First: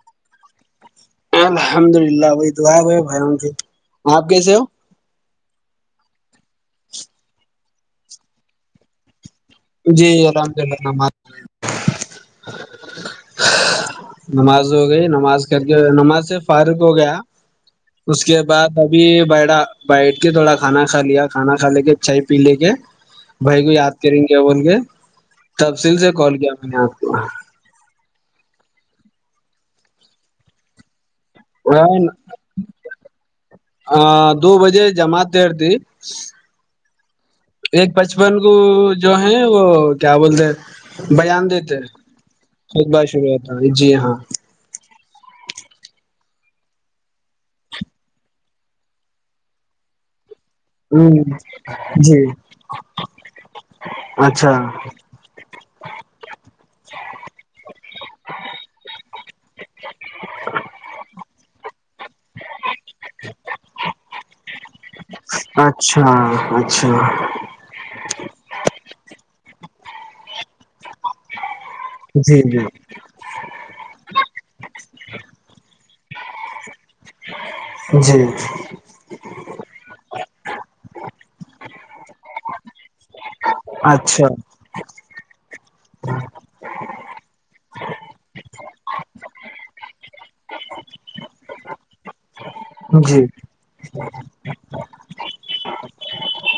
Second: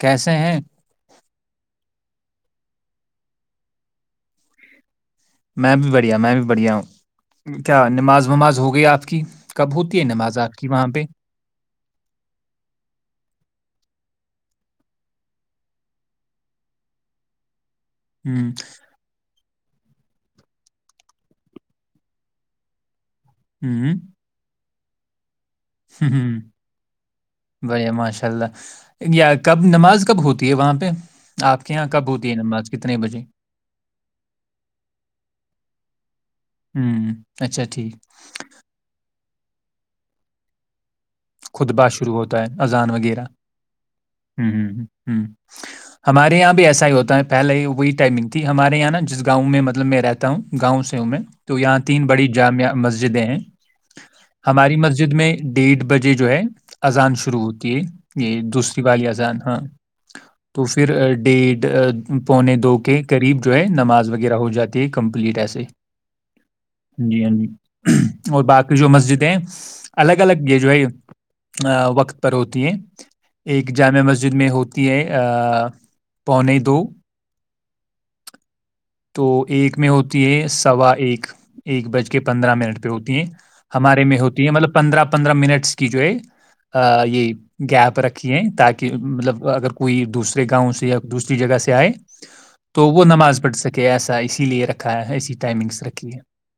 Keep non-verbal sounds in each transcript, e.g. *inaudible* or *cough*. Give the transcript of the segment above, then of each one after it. کیسے ہیں الحمد للہ بھائی تو آئے بھائی بائیوں سے آپ کیسے ہو میں بھی بڑھیا میں بھی بڑھیا کیا نماز وماز ہو گئی آپ کی کب ہوتی ہے جی نماز آپ الحمد کی للہ وہاں پہ نماز ہو گئی نماز کر کے نماز سے فاروغ ہو گیا اس کے ہوں بعد ابھی بیڈا بیٹھ کے تھوڑا کھانا کھا لیا کھانا کھا لے کے چائے پی لے کے بھائی کو ہوں یاد کریں گے کون گ تفصیل سے کال کیا میں نے آپ کو ااء اللہ یا کب نماز کب ہوتی ہے وہاں پہ آپ کے یہاں وہ کب ہوتی ہے نماز کتنے بجے دو بجے جمعت دیر تھی ہوں اچھا ایک ٹھیک بچپن کو جو ہے ہیں وہ کیا بولتے ہیں بیان دیتے خطبا شروع ہوتا ہے اذان خطبہ وغیرہ شروع ہوتا ہے جی ہاں ہ ہ ہ ہ ہمارے یہاں بھی ایسا ہی ہوتا ہے پہلے ہی وہی ٹائمنگ تھی ہمارے یہاں نا جس گاؤں میں مطلب میں رہتا ہوں گاؤں سے ہوں میں تو یہاں ہ تین جی بڑی جامع مسجدیں ہیں اچھا ہماری مسجد میں ڈیھ ہے اذان شروع ہوتی ہے یہ دوسری والالی ازان ہاں تو پھر ڈیھ پونے دو کے قریب جو ہے نماز وغیرہ ہو جاتی د کمپلیٹ ایسے اچھا اچھا ہ جی ہاں جی اور باقی جو مسجد ہیں الگ الگ یہ جو ہے وقت پر جی ہوتی جی ہے ایک جامع مسجد میں ہوتی ہے پونے دو جی تو ایک میں ہوتی ہے سوا ایک ایک بج کے پندرہ منٹ پیتیین ہمارے میں اچھا ہوتی ہے مطلب پندرہ پندرہ منٹ کی جو ہے یہ گیپ رکھی ہے تاکہ مطلب اگر کوئی دوسرے گاؤں سے یا دوسری جگہ سے آئے تو وہ جی نماز پڑھ سکے جی ایسا اسی لیے رکھا ہے ایسی ٹائمنگس رکھی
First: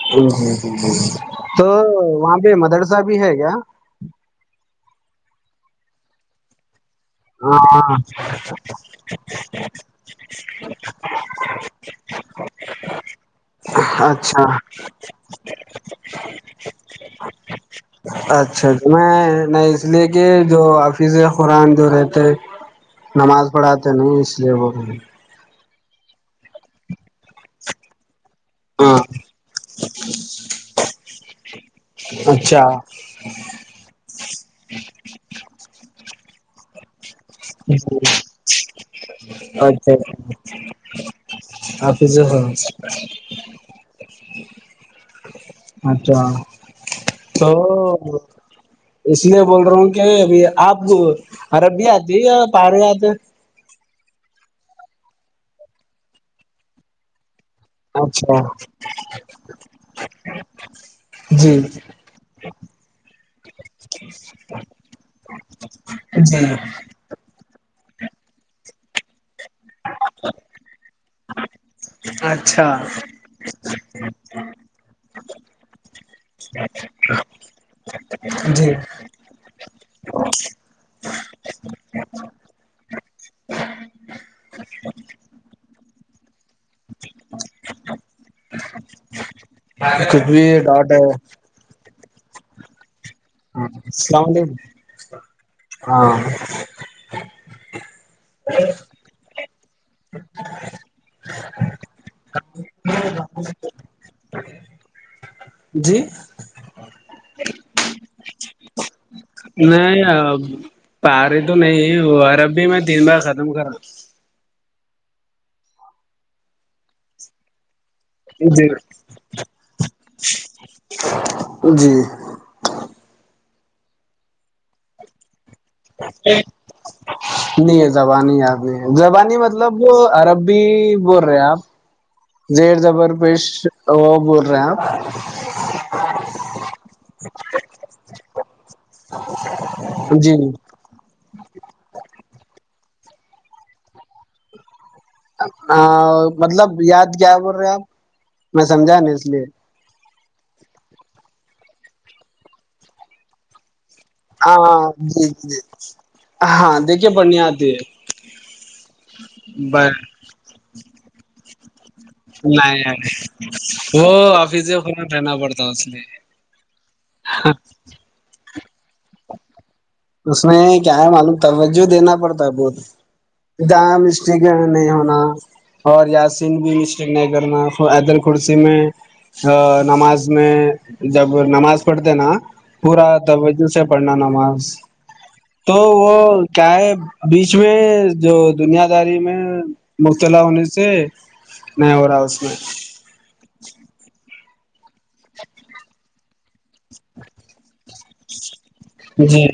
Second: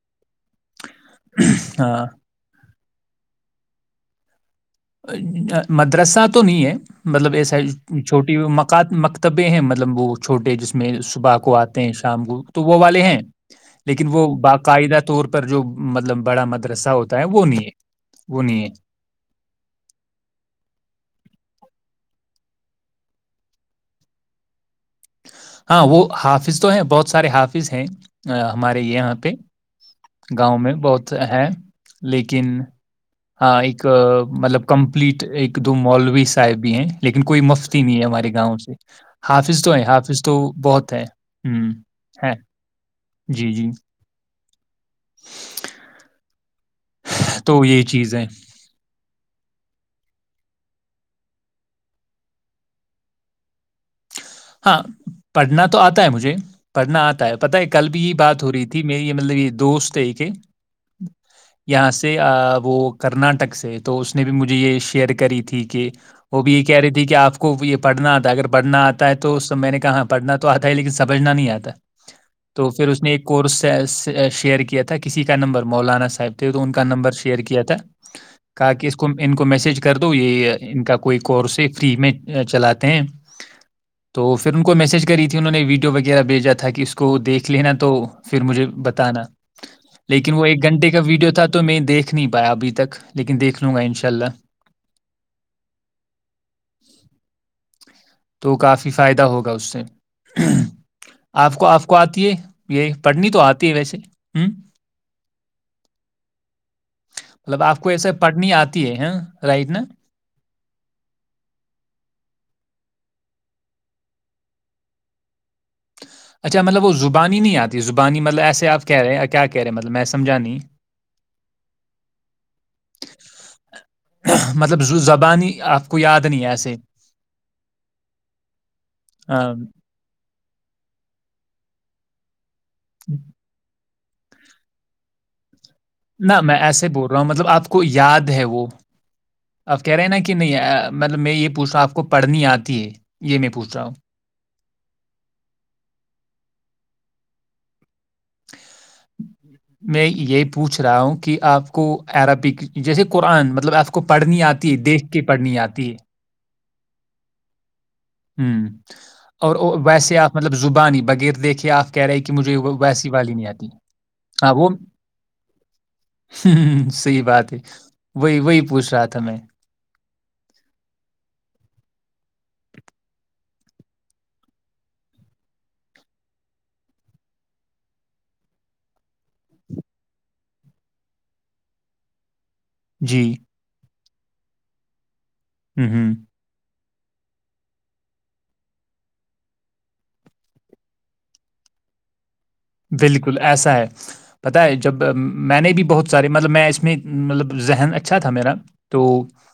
ج جی ہے تو ہاں وہاں پہ مدرسہ بھی ہے کیا مدرسہ تو نہیں ہے مطلب ایسا ہاں چھوٹی مات مکتبے ہیں مطلب وہ چھوٹے جس میں صبح کو آتے ہیں شام کو تو وہ والے ہیں لیکن وہ اچھا باقاعدہ طور پر جو مطلب بڑا مدرسہ ہوتا ہے وہ نہیں ہے وہ نہیں ہے اچھا میں نہیں اس لیے کہ جو آفظ قرآن جو رہ نماز پڑھاتے نہیں اس لیے وہ ہاں وہ حافظ تو ہیں بہت سارے حافظ ہیں ہمارے یہ یہاں پہ گاؤں میں بہت ہے لیکن اچھا ہاں ایک مطلب کمپلیٹ ایک دو مالوی سحب بھی ہیں لیکن کوئی مفتی نہیں ہے ہمارے گاؤں سے حافظ حافظ تو بہت ہے ہوں حفظ ہے ہاں جی جی اچھا تو یہ چیز ہے اس لیے بول رہا ہوں کہ ابھی آپ اربی آتی ہے یا پہاڑ آتے ہاں پڑھنا تو آتا ہے مجھے پڑھنا آتا ہے پتا ہے کل بھی یہ اچھا بات ہو رہی تھی میری یہ مطلب یہ دوست ہے کہ جی یہاں سے وہ کرناٹک سے تو اس نے بھی مجھے یہ شیئر کری تھی کہ جی وہ بھی یہ کہہ رہی تھی کہ آپ کو یہ پڑھنا تو اگر پڑھنا تع تو میں نے کہااں پڑھنا تو آتا ہی لیکن سمجھنا نہیں آتا تو اچھا پھر اس نے ایک کورس شیئر کیا تھا کہ کسی کا نمبر مولانا صاحب تو ان کا نمبر شیئر کیا تھا جی کہ کہ اس کو ان کو میسج کر دو یہ ان کا کوئی کورس ہے فری میں چلاتے ہیں تو پھر ان کو میسج کری تھی انہوں نے ویڈیو وغیرہ بھیجا تھا کہ اس کو دیکھ لینا تو پھر مجھے بتانا کچھ لیکن بھی وہ ایک گھنٹے ڈاٹ ہے کا ویڈیو تھا تو میں دیکھ سکھ نہیی پایا ابھی تک لیکن دیکھ ہاں لوں گا انشاءاللہ السلام علیکم ہاں تو کافی فائدہ ہوگا اس سے آپ کو آپ کو آتی ہے یہ پڑھنی تو آتی ہے ویسے ہوں جی مطلب آپ کو ایسے پڑنی آتی ہے ہ میں آ ری تو نہیں وہ ا ربی میں تین بار ختم کرا اچھا مطلب وہ زبان ہی نہیں آتا زبانی مطلب ایسے جی آپ کہہ رہے ہیں کیا کہہ رہے ہیں مطلب میں سمجھانی جی آپ کو یاد نہیں ہے ایسے نہیں زبانی ادیھی زبانی آ، مطلب وہ عرب بھی بول رہے ہیں آپ زیر زبر پیش وہ بور رہے آپ نہ میں ایسے بول مطلب آپ کو یاد ہے وہ آپ کہہ رہے ہیں نا کہ جی نہیں مطلب میں یہ پوچھا آپ کو پڑھنی آتی ہے یہ میں پوچھ رہا ہوں مطلب یاد کیا بول رہے آپ میں سمجھا نہیں اس لیے میں یہ پوچھ رہا ہوں کہ آپ کو عربک جیسے قرآن مطلب آف ہاں جی جی ہے؟ ہاں دیکھیے پڑھنی آتی ہے ہ اور بائے ویسے آپ مطلب زبانی بغیر دیکھیے آپ کہہ رہے کہ مجھے ویسی والی نہیں آتی ہاں وہ آفس خنا رہنا پڑتا اس لیے ہ صحیح بات ہے وہی وہی پوچھ رہا تھا میں اس میں کیا ہے معلوم توجہ دینا پڑتا ہے بہت جہاں مسٹیک نہیں ہونا اور یاسین بھی مسٹیک نہیں کرنا ایدل خورسی میں نماز میں جب نماز پڑھتے نا پورا جی، جس سے پڑھنا نماز ہوں، ہوں، *unintelligible* بیچ میں جو دنیاداری میں مبتلا ہونے سے نہیں ہو رہا اس میں بالکل ایسا ہے پت ہے جب میں نے بھی بہت سارے مطلب میں اس میں اس میں مطلب ذہن اچھا تھا میرا تو جی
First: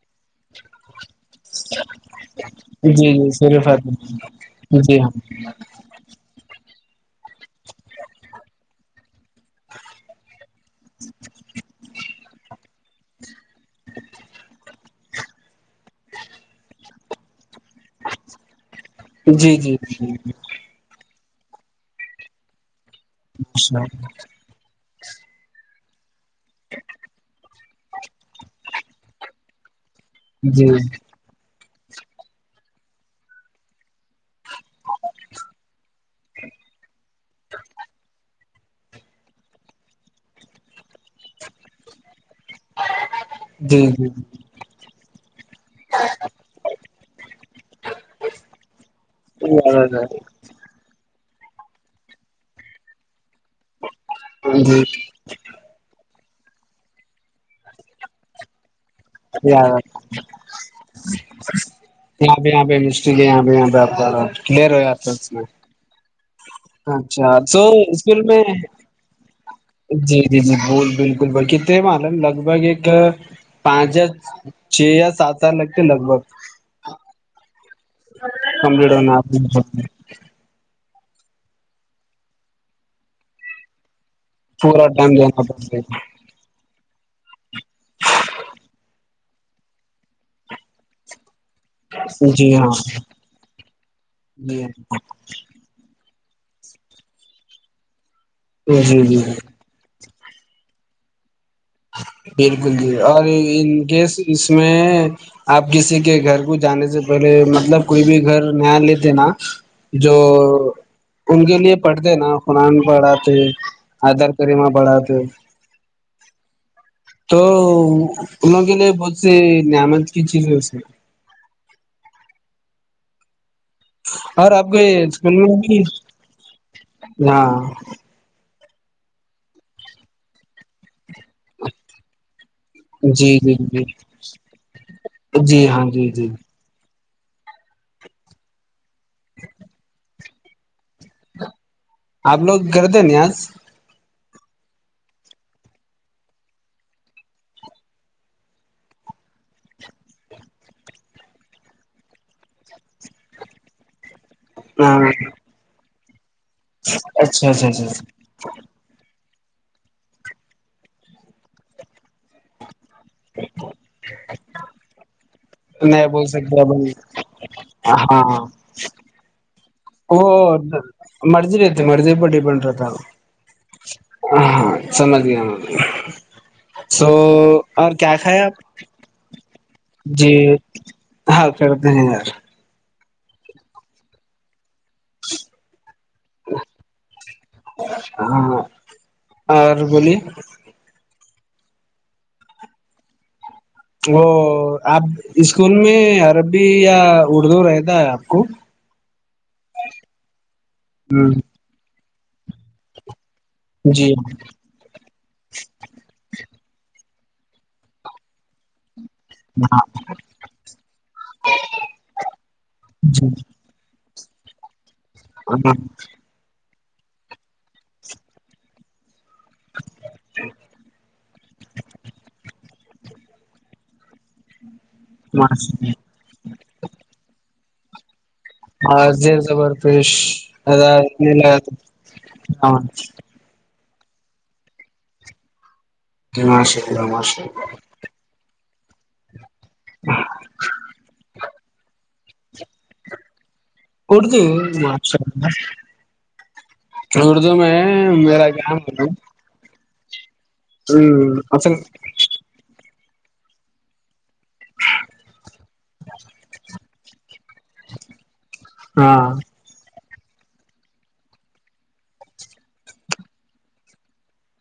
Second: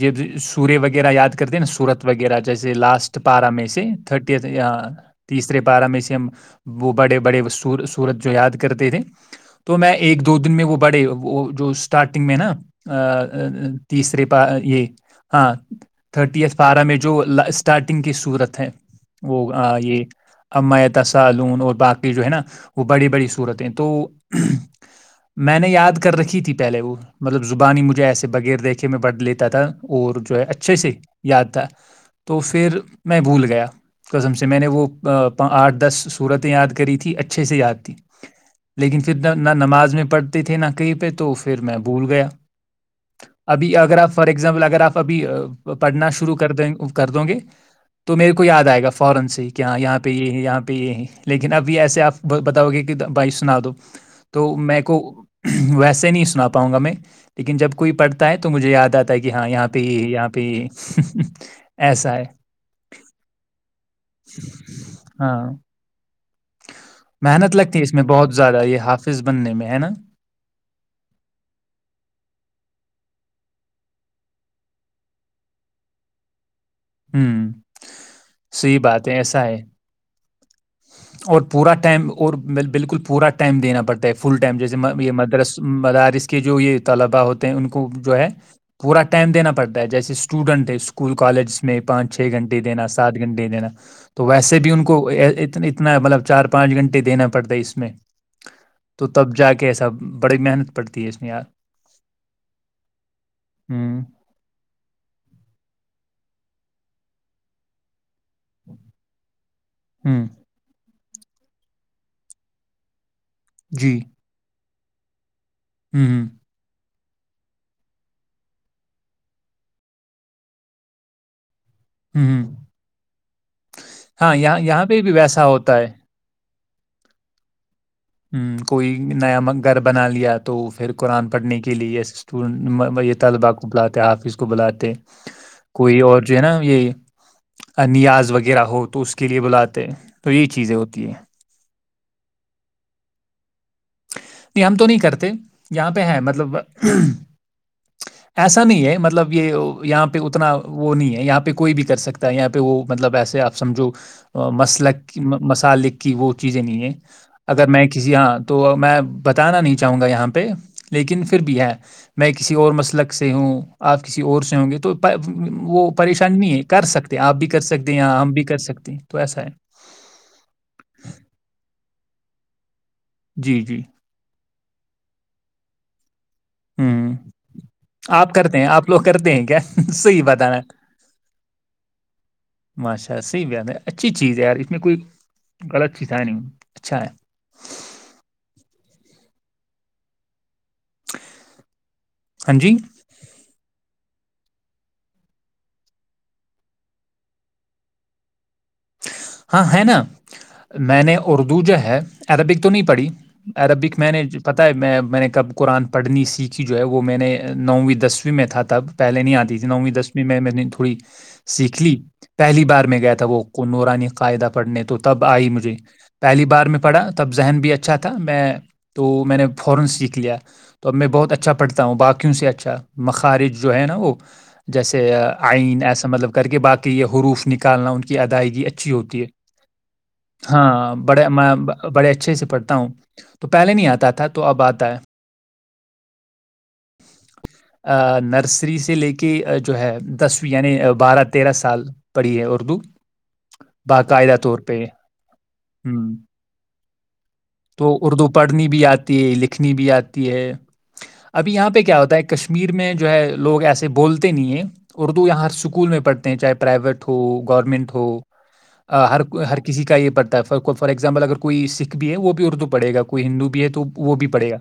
یہ سورے وغیرہ یاد کر کرتے ہیں صورت وغیرہ جیسے جی لاسٹ جی پارا میںی صرف سے تھٹت جی ہاں تیسرے پارا میں سے ہم وہ بڑے بڑے سورت جو یاد کرتے تھے تو میں ایک دو دن میں وہ بڑے وہ جو اسٹارٹنگ میں نا *inaudible* تیسرے پا یہ ہاں تھرٹی ایتھ پارا میں جو لاسٹ ٹارٹنگ کی صورت ہے وہ جی جی یہ جی امایت س *unintelligible* باقی جو ہے نا وہ بڑی بڑی صورتیں اچھا تو میں نے یاد کر رکھی تھی پہل وہ مطلب جو زبانی ہی مجھے ایسے بغیر دیکھے میں پڑھ لیتا تھا اور جو ہے جی اچھے سے یاد تھا تو پھر میں بھول گیا قزم سے ھم یاد کر ت ت اچھے سے یاد تھی لیکن پھر نہ نماز میں پڑھتے تھے نہ کہئی پہ تو پھر میں بھول گیا ابھی جی اگر جی آپ فار ایگزامپل اگر آپ ابھی پڑھنا شروع کر دیں کر د گے تو میرے کو یاد آئے گا فورن سے ہی کہ ہاں یہاں پہ یہ ہے یہاں پہ یہ ہے لیکن ابھی ایسے آپ بتاؤ گے کہ بائیسو سنا دو تو میں جی کو ویسے نہیں پاؤں گا میں لیکن جب کوئی پڑھتا ہے تو مجھے یاد آتا کہ ہاں یہاں پہ یار یہاں پہ ایسا ہے یہاں پہ یہاں پہ مسٹیک ہے یہاں پہ یہاں پہ آپ کا کلیئر ہو جاتا ہے اس میں ہاں اچھا محنت تو لگتی ہے اس اسکول بہت میں زیادہ یہ حافظ بننے میں ہے نا جی جی جی ب بالکل بکت ہیں معلوم لگ بھگ ایک پانچ یا چھ یا سات ہزار لگتے لگ بھگ ہوں صحیح بات ہے کمپٹپ ایسا ہے اور پورا ٹائم اور بالکل پورا ٹائم دینا پڑتا ہے فل ٹائم جیسے پورا یہ ٹائم دینا مدرس پڑتا ہے۔ مدارس کے جو یہ طلبا ہوتے ہیں ان کو جو ہے پورا ٹائم دینا پڑتا ہے جیسے اسٹوڈنٹ ہے اسکول کالج میں پانچ چھ جی گھنٹے ہاں دینا سات گھنٹے دینا تو ویسے جی ہاں بھی ان کو ا کتنا مطلب چار پانچ گھنٹے دینا پڑتا اس میں جی تو جی جی تب جا کے سب بڑے محت پڑ دی اسس م میں یہار بالکل جی اور ان ہوں کیس اس میں آپ کسی کے گھر کچھ جانے سے پہلے مطلب کوئی بھی گھر نیا لیتے نا جو ہوں ان کے لیے پڑھتے نا قرآن پڑھا جی آدار کر م پڑات ہ تو ان لوگ کے لیے ب سے نعمت کی چیز ہے اس میں ہوں ہوں ہاں اورر یہاں آپ کو یہاں پہ یہ بھی سن ویسا ہوگی ہوتا ہے ہاں کوئی نیا گھر بنا لیا تو پھر قرآن پڑھنے کے لیے یہ جی طلبا جی کو جی بلاتے حافظ کو بلاتے جی ہاں کوئی جی اور جی جو ہے نا یہ نیاز وغیرہ ہو تو اس کے لیے بلاتے تو یہی چیزیں ہوتی اکی آپ لوگ گتے نہیں آج نہیں ہم تو نہیں کرتے یہاں پہ ہے مطلب ایسا نہیں ہے مطلب یہ یہاں پہ اتنا وہ نہیں ہے یہاں پہ کوئی بھی کر سکتا ہے یہاں پہ وہ مطلب ایسے آپ سمجھو ہاں مسلک مسالک کہ وہ چیزیں نہیں ہے اچھا اچھا اگر میں اچھا کسی یہاں بتانا نہیں چاہوں گا یہاں پہ لیکن پھر بھی ہے میں کسی اور مسئلہ لک سے ہوں آپ کسی اور سے ہوں گے تو *inaudible* وہ بول پریشان نہیں سکتے ہے اب کر سکتے آپ بھی کر سکتے ہیں یا آ بھی ہاں کر سکتے ہیں تو ایسا ہے مرضے پر ڈی پنڈ رہ تھا جی جی ہ ہاں سمتی آ م سو ہوں اور کیا کھائے آپ کرتے ہیں لوگ کرتے ہیں کیا صحیح جی بتانا ہاں پھر یار اچا صی ب ہے اچھی چیز ہے یار اس میں کوئی غلط اچس نہیں اچھا ہے ہاں اور بولی ہاں جی وہ آپ اسکول میں عربی یا اردو رہتا ہے آپ کو ہاں ہے نا میں ہ نے اردو جو ہے ادبگ تو نہیں پڑی عربک جی میں نے پتاہ ہے میں میں نے کب قرآن پڑھنی سیکھی جو ہے وہ وہ میں نے نوویں دسویں میں تھا تب پہلے نہیں آتی تھی نوویں دسویں میں میں نے تھوڑی سیکھ لی پہلی بار میں گیا جی تھا وہ انی قادہ پڑنے تو تب آئی مجھے پہلی بار میں پڑا تب ذہن بھی اچھا تھا میں تو *inaudible* خارج جو ہے نا وہ جیسے آئین ایسا مطلب کر کے باقی یہ حروف نک کالناں ادائیگی اچھی ہاں ہوتی ہے زیر زبر پیش ہاں بڑے میں بڑے اچھے سے پڑھتا ہوں تو پہلے نہیں آتا تھا تو اب آتا ہے کم سےے کم سےے آ، نرسری سے لے کے جو ہے دسویں یعنی بارہ پ تیرہ سال پڑھی ہے اردو باقاعدہ کرتی طور پہ، ہوں، اردو میں تو اردو میرا پڑھنی گام بھی وال آتی ہے، لکھنی بھی ہے ابھی یہاں پہ کیا ہوتا ہے کشمیر میں جو ہے لوگ ایسے بولتے نہیں ہے اردو یہاں ہر اسکول میں پڑھتے ہیں چاہے پرائیویٹ ہو گورنمنٹ ہو ہر ہاں ہر کسی کا یہ پڑھتا فار ایگزامپل اگر کوئی سکھ بھی ہے وہ اردو پڑے گا کوئی ہندو بھی ہے تو وہ بھی پڑے گا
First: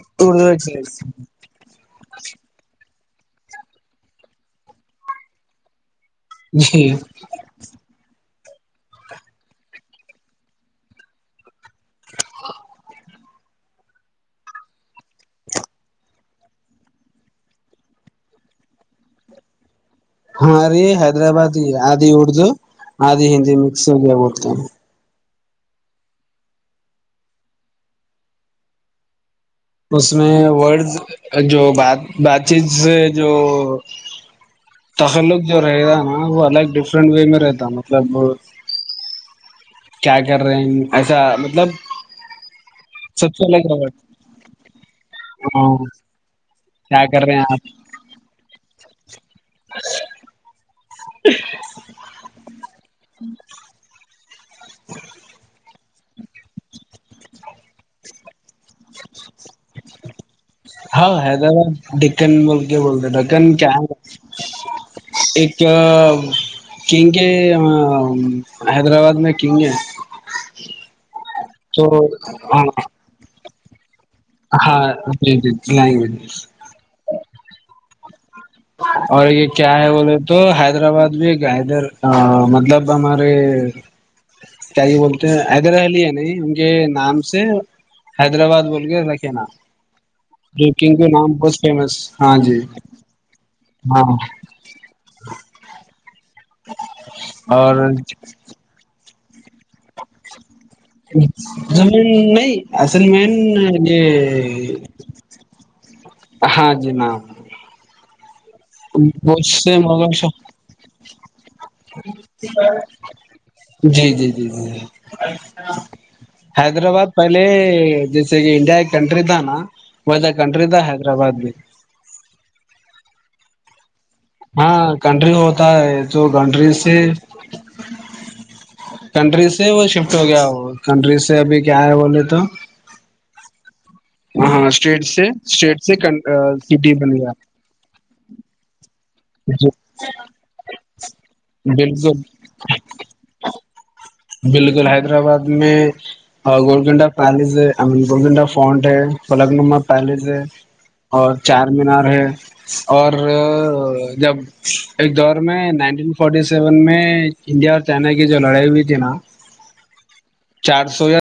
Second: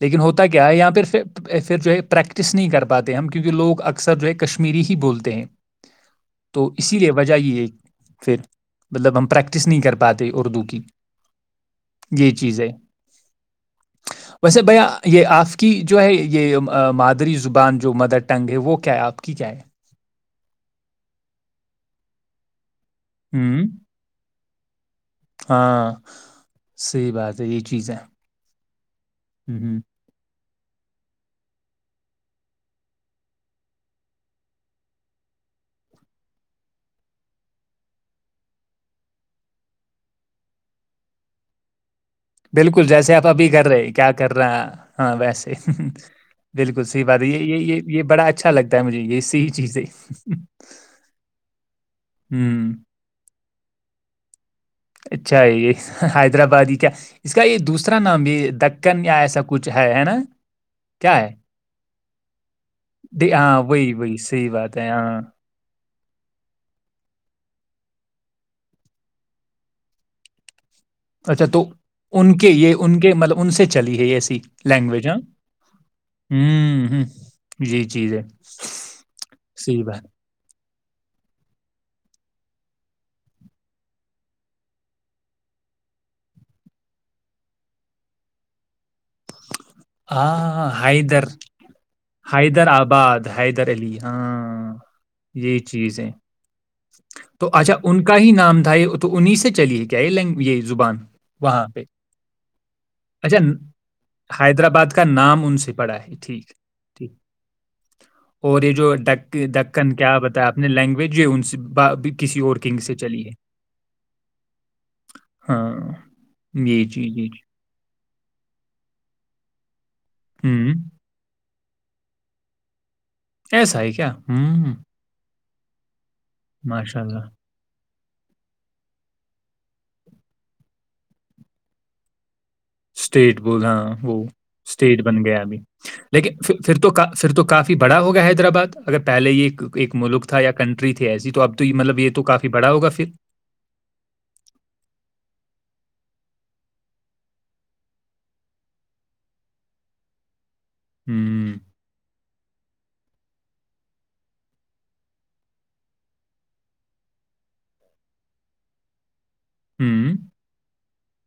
لیکن اردو ہوتا کیا ہے یہاں ایکسائز پ پھر جو ہے پریکٹس نہیں کر پاتے ہم کیونکہ لوگ اکثر جو ہے کشمییرری ہی بولتے ہیں تو جی اسی لیے بجائیے ایک پھر مطلب ہم پریکٹس نہیں کر پاتے اردو کی یہ چیز ہے ویسے بھیا یہ آپ کی جو ہے یہ مادری زبان جو مدر ٹنگ ہے وہ کیا ہے آپ کی کیا ہے ہاںرے حیدرآباد ہی آدھی اردو آج ہی ہندی ہوں مکس ہو گیا بہت ک ہاں صحی بات ہے یہ چیز ہے ہوں تو اس میں ورڈز جو بات بات چیت سے جو تخلق جو رہتا نا وہ الگ ڈفرنٹ وے میں رہتا مطلب کیا کر رہے ہیں ایسا مطلب بالکل جیسے آپ سب سے ابھی کر الگ رہ رہے کیا کر رہا ہاں ویسے ہاں بالکل کیا صحی بات کر ہے رہے یہ ہیں آپ یہ یہ یہ بڑا اچھا لگتا ہے مجھے ج یہ یہی چیز ہے ہوں اچھا یہ یہ حیدرآبادی کیا اس کا یہ دوسرا نام یہ دک ہاں کیا ہے حیدرباد ڈکن بول کے بولتے دی- ڈکن ہاں کیا ہے وہی وہی صحیح بات ہے ہاں ایک کینک حیدرآباد میں کنگے اچھا تو ان کے یہ ان کے مطلب ان سے چلی یہ ای ہاں لینگویج ہ جی جی لینگویج ہ ہ جی جی چیز ہے صحیح اور یہ کیا ہے بات بولے تو حیدرآباد بھی گ ادھر مطلب ہمارے کیا یہ بولتے ہیں حیدر حلی ہے نہیں ان کے نام سے حیدرآباد بول کے رکھے ناام ہاں جوکنگ حیدر نام بہت فیمس ہاں جی ح حیدر علی ہاں یہی چیز ہے تو اچھا اور ان کا ہی نام دھائی ا انیس سے چلی ہے کیا یہ لینگ یہ زبان وہاں پہ زمین نہیں اصل مین اچھا یہ حیدرآباد کا نام ان سے پڑا ہے ٹھیک ٹھیک تو ب سے م ش آپ نے لینگویج یہ ان سے با- بھی کسی اور کنگ سے چلی ہے جی جی جی جی جی ہاں یہ جی حیدرآباد جی جی پہلے جس انڈا کنٹری دانا وہا کنٹری ہوں تھا حیدرباد بھی ایسا ہے کیا ہوں ہاں کنری ہو ت ہے جو گنڈریے سے ماشاء اللہ *inaudible* کنٹری سے وہ شفٹ ہو گیا وہ کنٹری سے ابھی کیا ہے بولے تو اسٹیٹ بول ہاں وہ ہاں اسٹیٹ بن سے گیا ابھی اسٹیٹ سے لیکن پھر تو سٹی بن گیا پھر تو کافی بڑا ہو گیا حیدرآباد اگر پہلے یہ ایک ملک تھا یا کنٹری تھی ایسی تو اب تو مطلب یہ بالکل تو کافی بڑا ہوگا پھر ہ گولکنڈا پیلس ہے آئی مین گولکنڈا فنٹ ہے پلک نما پیلس ہے اور ہوں چار مینار ہے اور جب ایک دور میں نائنٹین فورٹی سیون میں انڈیا اور چائنا کی جو لڑائی ہوئی تھی نا ہوں چار سو یاار